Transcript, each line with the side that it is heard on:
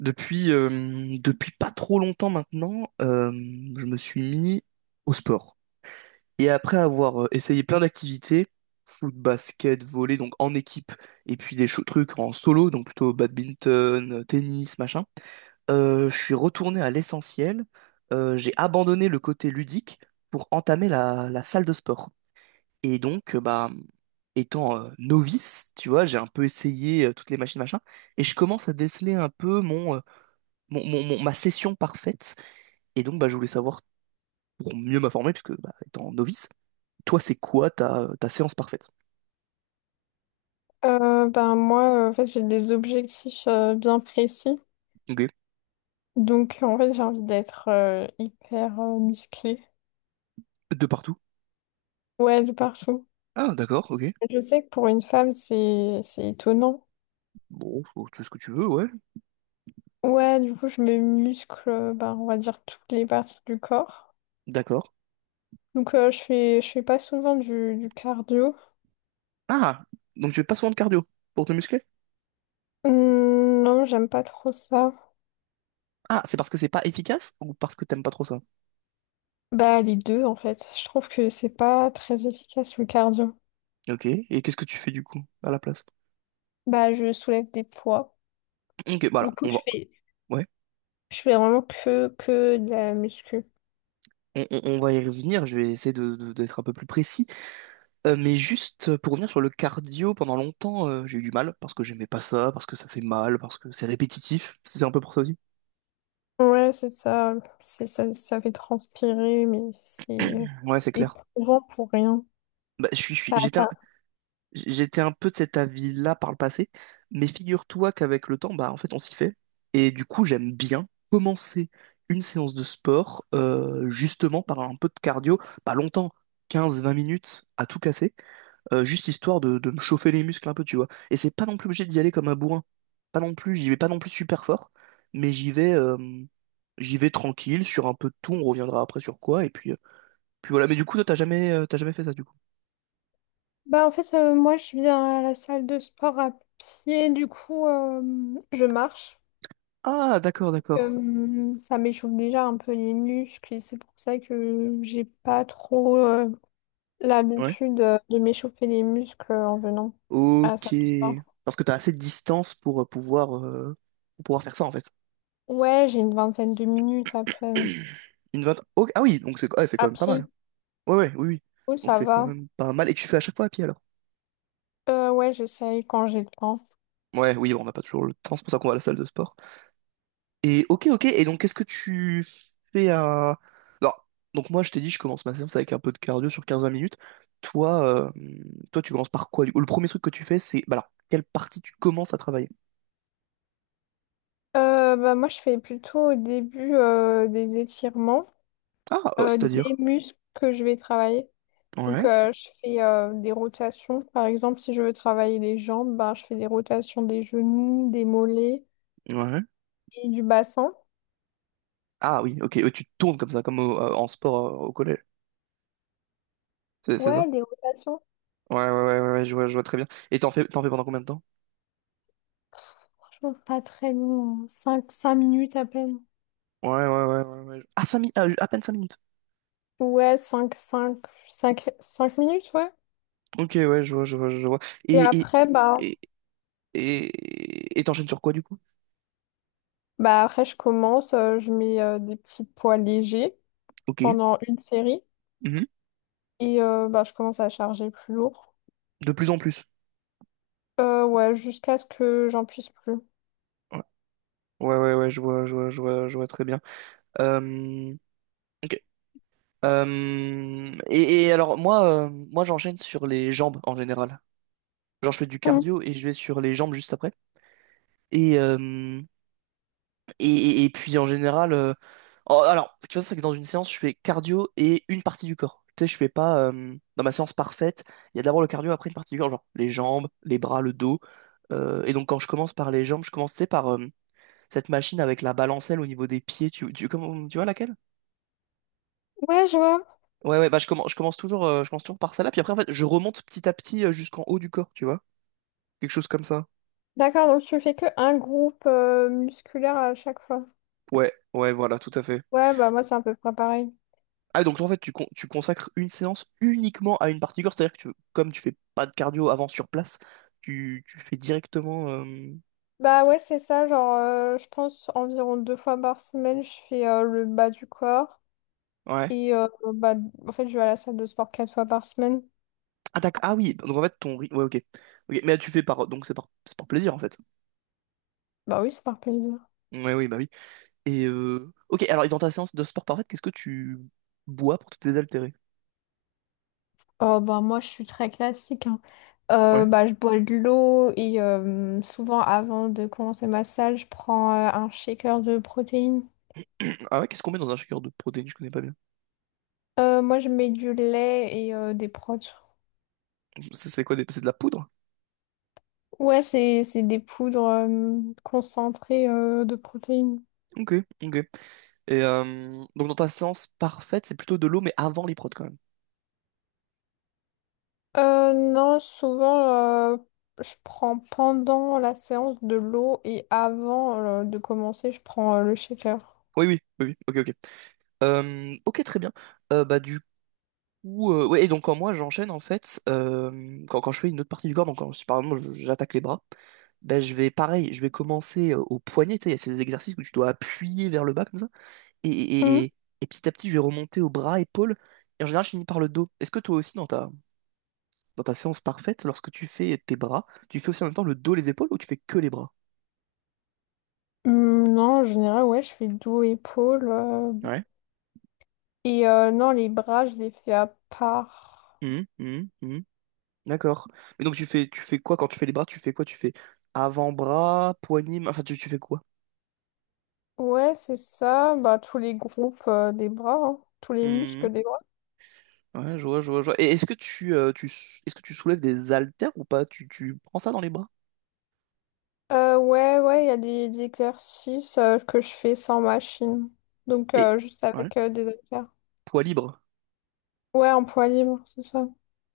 right: Depuis pas trop longtemps maintenant, je me suis mis au sport. Et après avoir essayé plein d'activités, foot, basket, volley, donc en équipe, et puis trucs en solo, donc plutôt badminton, tennis, machin, je suis retourné à l'essentiel. J'ai abandonné le côté ludique pour entamer la salle de sport. Et donc, bah, étant novice, tu vois, j'ai un peu essayé toutes les machines, machin, et je commence à déceler un peu ma session parfaite. Et donc, bah, je voulais savoir, pour mieux m'informer, puisque bah, étant novice, toi, c'est quoi ta séance parfaite?
left: Ben moi, en fait, j'ai des objectifs bien précis.
right: Ok.
left: Donc, en fait, j'ai envie d'être hyper musclée.
right: De partout?
left: Ouais, de partout.
right: Ah, d'accord, ok.
left: Je sais que pour une femme, c'est étonnant.
right: Bon, tu fais ce que tu veux, ouais.
left: Ouais, du coup, je me muscle, ben, on va dire, toutes les parties du corps.
right: D'accord.
left: Donc, je fais pas souvent du cardio.
right: Ah, donc tu fais pas souvent de cardio pour te muscler?
left: Non, j'aime pas trop ça.
right: Ah, c'est parce que c'est pas efficace ou parce que t'aimes pas trop ça?
left: Bah, les deux, en fait. Je trouve que c'est pas très efficace, le cardio.
right: Ok, et qu'est-ce que tu fais du coup à la place?
left: Bah, je soulève des poids.
right: Ok, bah
left: Du
right: alors,
left: coup,
right: on va.
left: je fais.
right: Ouais,
left: Je fais vraiment que de la muscu.
right: on va y revenir, je vais essayer d'être un peu plus précis. Mais juste pour revenir sur le cardio, pendant longtemps, j'ai eu du mal parce que j'aimais pas ça, parce que ça fait mal, parce que c'est répétitif. Si C'est un peu pour ça aussi.
left: Ouais, c'est ça. C'est ça, ça fait transpirer, mais c'est
right: Ouais,
left: c'est
right: c'est clair.
left: éprouvant pour rien.
right: Bah,
left: Ça...
right: j'étais un peu de cet avis-là par le passé, mais figure-toi qu'avec le temps, bah en fait, on s'y fait. Et du coup, j'aime bien commencer une séance de sport justement par un peu de cardio, pas longtemps, 15-20 minutes à tout casser, juste histoire de me chauffer les muscles un peu, tu vois. Et c'est pas non plus obligé d'y aller comme un bourrin. Pas non plus, j'y vais pas non plus super fort, mais j'y vais tranquille, sur un peu de tout, on reviendra après sur quoi, et puis voilà. Mais du coup, toi, t'as jamais fait ça, du coup.
left: Bah, en fait, moi, je viens à la salle de sport à pied. Du coup, je marche.
right: Ah, d'accord, d'accord.
left: Ça m'échauffe déjà un peu les muscles, et c'est pour ça que j'ai pas trop
right: Ouais.
left: l'habitude de m'échauffer les muscles en venant à la salle
right: Ok.
left: de sport.
right: Parce que t'as assez de distance pour pour pouvoir faire ça, en fait.
left: Ouais, j'ai une vingtaine de minutes à peine.
right: Ok, ah oui, donc c'est, ouais, c'est quand
left: À
right: même pas mal.
left: pied,
right: Ouais, ouais, oui, oui.
left: oui,
right: Donc
left: ça
right: c'est quand
left: va.
right: même pas mal. Et tu fais à chaque fois à pied, alors?
left: Ouais, j'essaye quand j'ai le temps.
right: Ouais, oui, bon, on n'a pas toujours le temps, c'est pour ça qu'on va à la salle de sport. Et ok, ok. Et donc, qu'est-ce que tu fais à... non. Donc moi, je t'ai dit, je commence ma séance avec un peu de cardio sur 15-20 minutes. Toi, euh, toi, tu commences par quoi? Du coup, le premier truc que tu fais. Bah alors, quelle partie tu commences à travailler?
left: Bah, moi, je fais plutôt au début des étirements,
right: Ah, euh,
left: des
right: c'est-à-dire?
left: muscles que je vais travailler. Donc,
right: Ouais,
left: je fais des rotations. Par exemple, si je veux travailler les jambes, bah je fais des rotations des genoux, des mollets
right: ouais.
left: et du bassin.
right: Ah oui, ok. Ouais, tu te tournes comme ça, comme en sport au collège. C'est ça?
left: Ouais, des rotations.
right: Ouais, ouais, ouais, ouais, ouais, je vois très bien. Et t'en fais pendant combien de temps?
left: Franchement, pas très long. Cinq minutes à peine.
right: Ouais, ouais, ouais, ouais, ouais. Ah, 5 minutes, à peine 5 minutes.
left: Ouais, cinq minutes, ouais.
right: Ok, ouais, je vois, je vois, je vois.
left: Et
right: Et, et,
left: après, bah,
right: et, et t'enchaînes sur quoi, du coup?
left: après, je commence, je mets des petits poids légers
right: Ok.
left: pendant une série, et bah, je commence à charger plus lourd.
right: De plus en plus.
left: Ouais, jusqu'à ce que j'en puisse plus.
right: Ouais, ouais, ouais, ouais, je vois, je vois, je vois, je vois très bien. Euh, ok. Et alors, moi j'enchaîne sur les jambes en général. Genre, je fais du
left: Mm.
right: cardio et je vais sur les jambes juste après. Et, euh, et puis, en général, oh, alors, ce qui se passe, c'est que dans une séance, je fais cardio et une partie du corps. Tu sais, je fais pas, dans ma séance parfaite, il y a d'abord le cardio, après une partie du corps, genre les jambes, les bras, le dos. Et donc, quand je commence par les jambes, je commence, tu sais, par, cette machine avec la balancelle au niveau des pieds, tu vois laquelle?
left: Ouais, je vois.
right: Ouais, ouais, bah je commence toujours par celle-là, puis après, en fait, je remonte petit à petit jusqu'en haut du corps, tu vois? Quelque chose comme ça.
left: D'accord, donc tu fais que un groupe musculaire à chaque fois.
right: Ouais, ouais, voilà, tout à fait.
left: Ouais, bah moi c'est à peu près pareil.
right: Ah, donc en fait, tu consacres une séance uniquement à une partie du corps, c'est-à-dire que comme tu fais pas de cardio avant sur place, tu fais directement.
left: Bah ouais, c'est ça, genre je pense environ 2 fois par semaine, je fais le bas du corps.
right: Ouais.
left: Et bah en fait je vais à la salle de sport 4 fois par semaine.
right: Ah, d'accord. Ah oui, donc en fait, ouais, ok. Ok. Mais tu fais par. Donc c'est par plaisir, en fait.
left: Bah oui, c'est par plaisir.
right: Ouais, oui, bah oui. Ok, alors, et dans ta séance de sport parfaite, qu'est-ce que tu bois pour te désaltérer?
left: Oh, bah, moi, je suis très classique, hein. Euh,
right: Ouais.
left: bah, je bois de l'eau et souvent, avant de commencer ma salle, je prends un shaker de protéines.
right: Ah ouais, qu'est-ce qu'on met dans un shaker de protéines? Je connais pas bien.
left: Moi, je mets du lait et des protéines.
right: C'est quoi c'est de la poudre?
left: Ouais, c'est des poudres concentrées de protéines.
right: Ok, ok. Donc dans ta séance parfaite, c'est plutôt de l'eau, mais avant les prods quand même.
left: Non, souvent, je prends pendant la séance de l'eau et avant de commencer, je prends le shaker.
right: Oui, oui, oui, oui. Ok, ok. Ok, très bien. Bah du coup, ouais. Et donc quand moi j'enchaîne en fait, quand je fais une autre partie du corps, je par exemple je- j'attaque les bras, ben je vais pareil, je vais commencer au poignet. Tu sais, il y a ces exercices où tu dois appuyer vers le bas comme ça, et, et,
left: Hum.
right: et, et petit à petit je vais remonter au bras, épaules. Et en général, je finis par le dos. Est-ce que toi aussi dans ta séance parfaite, lorsque tu fais tes bras, tu fais aussi en même temps le dos, les épaules ou tu fais que les bras?
left: Non, en général, ouais, je fais dos, épaules.
right: Ouais.
left: Et non, les bras, je les fais à part.
right: Mhm, mhm, mhm. D'accord. Mais donc tu fais quoi quand tu fais les bras? Tu fais quoi? Tu fais avant-bras, poignée, main enfin tu fais quoi?
left: Ouais, c'est ça. Bah, tous les groupes des bras, hein. Tous les
right: Mhm.
left: muscles des bras.
right: Ouais, je vois, je vois, je vois. Et est-ce que est-ce que tu soulèves des haltères ou pas? Tu prends ça dans les bras?
left: Ouais, ouais, il y a des exercices que je fais sans machine. Donc,
right: Et
left: juste
right: ouais.
left: avec des haltères.
right: Poids libre.
left: Ouais, en poids libre, c'est ça.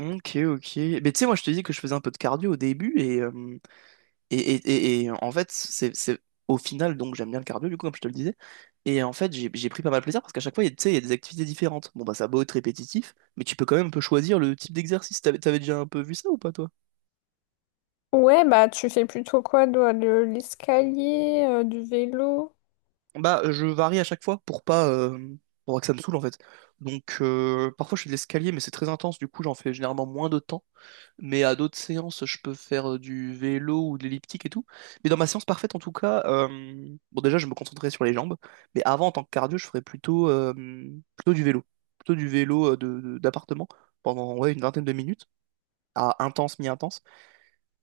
right: Ok, ok. Mais tu sais, moi je te dis que je faisais un peu de cardio au début Et, et, et en fait, c'est au final, donc j'aime bien le cardio, du coup, comme je te le disais. Et en fait, j'ai pris pas mal de plaisir parce qu'à chaque fois, tu sais, il y a des activités différentes. Bon, bah, ça a beau être répétitif, mais tu peux quand même un peu choisir le type d'exercice. T'avais déjà un peu vu ça ou pas, toi?
left: Ouais, bah, tu fais plutôt quoi, toi, de l'escalier, du vélo?
right: Bah, je varie à chaque fois pour pas que ça me saoule, en fait. Donc, parfois, je fais de l'escalier, mais c'est très intense, du coup, j'en fais généralement moins de temps. Mais à d'autres séances, je peux faire du vélo ou de l'elliptique et tout. Mais dans ma séance parfaite, en tout cas, bon, déjà, je me concentrais sur les jambes. Mais avant, en tant que cardio, je ferais plutôt du vélo. Plutôt du vélo d'appartement pendant, ouais, une vingtaine de minutes, à intense, mi-intense.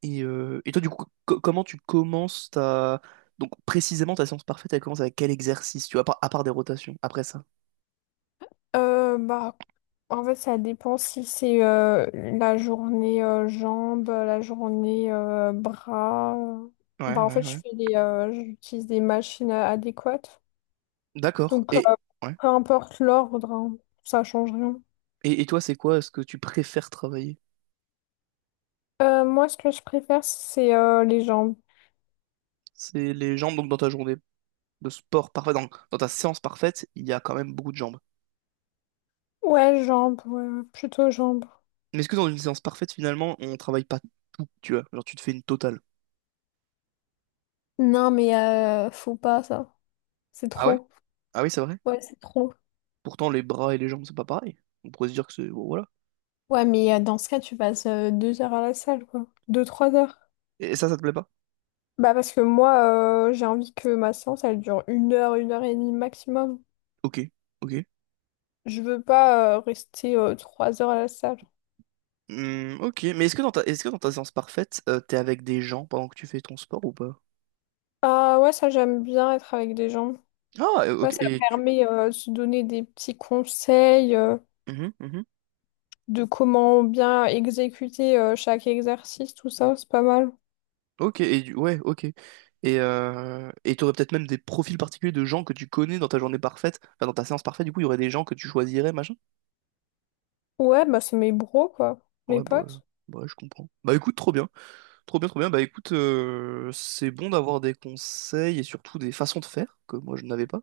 right: Et toi, du coup, comment tu commences ta. Donc, précisément, ta séance parfaite, elle commence avec quel exercice, tu vois, à part des rotations, après ça?
left: Bah, en fait, ça dépend si c'est la journée jambes, la journée bras.
right: Ouais,
left: Bah, en
right: ouais,
left: fait,
right: ouais.
left: j'utilise des machines adéquates.
right: D'accord.
left: Donc,
right: Et, ouais.
left: peu importe l'ordre, hein, ça change rien.
right: Et toi, c'est quoi ce que tu préfères travailler?
left: Moi, ce que je préfère, c'est les jambes.
right: C'est les jambes, donc, dans ta journée de sport parfait, dans ta séance parfaite, il y a quand même beaucoup de jambes.
left: Ouais, jambes, ouais, ouais, plutôt jambes.
right: Mais est-ce que dans une séance parfaite, finalement, on travaille pas tout, tu vois? Genre, tu te fais une totale.
left: Non, mais faut pas ça. C'est
right: Ah ouais?
left: trop.
right: Ah oui, c'est vrai.
left: Ouais, c'est trop.
right: Pourtant, les bras et les jambes, c'est pas pareil. On pourrait se dire que c'est. Bon, voilà.
left: Ouais, mais dans ce cas, tu passes 2 heures à la salle, quoi. 2, 3 heures.
right: Et ça te plaît pas?
left: Bah parce que moi, j'ai envie que ma séance, elle dure 1 heure, 1 heure et demie maximum.
right: Ok, ok.
left: Je veux pas rester 3 heures à la salle.
right: Hmm, ok, mais est-ce que dans ta, est-ce que dans ta séance parfaite, t'es avec des gens pendant que tu fais ton sport ou pas?
left: Ah ouais, ça j'aime bien être avec des gens.
right: Ah, euh,
left: Ouais,
right: ok,
left: ça
right: et tu.
left: permet de se donner des petits conseils
right: Mhm, mhm.
left: de comment bien exécuter chaque exercice, tout ça, c'est pas mal.
right: Ok, et ouais, ok. Et t'aurais peut-être même des profils particuliers de gens que tu connais dans ta journée parfaite, enfin dans ta séance parfaite, du coup, il y aurait des gens que tu choisirais, machin?
left: Ouais, bah c'est mes bros quoi, mes
right: Ouais, bah,
left: potes.
right: bah ouais, je comprends. Bah écoute, trop bien. Trop bien, trop bien. Bah écoute, c'est bon d'avoir des conseils et surtout des façons de faire que moi je n'avais pas.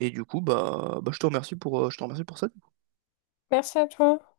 right: Et du coup, bah je te remercie pour ça.
left: Merci à toi.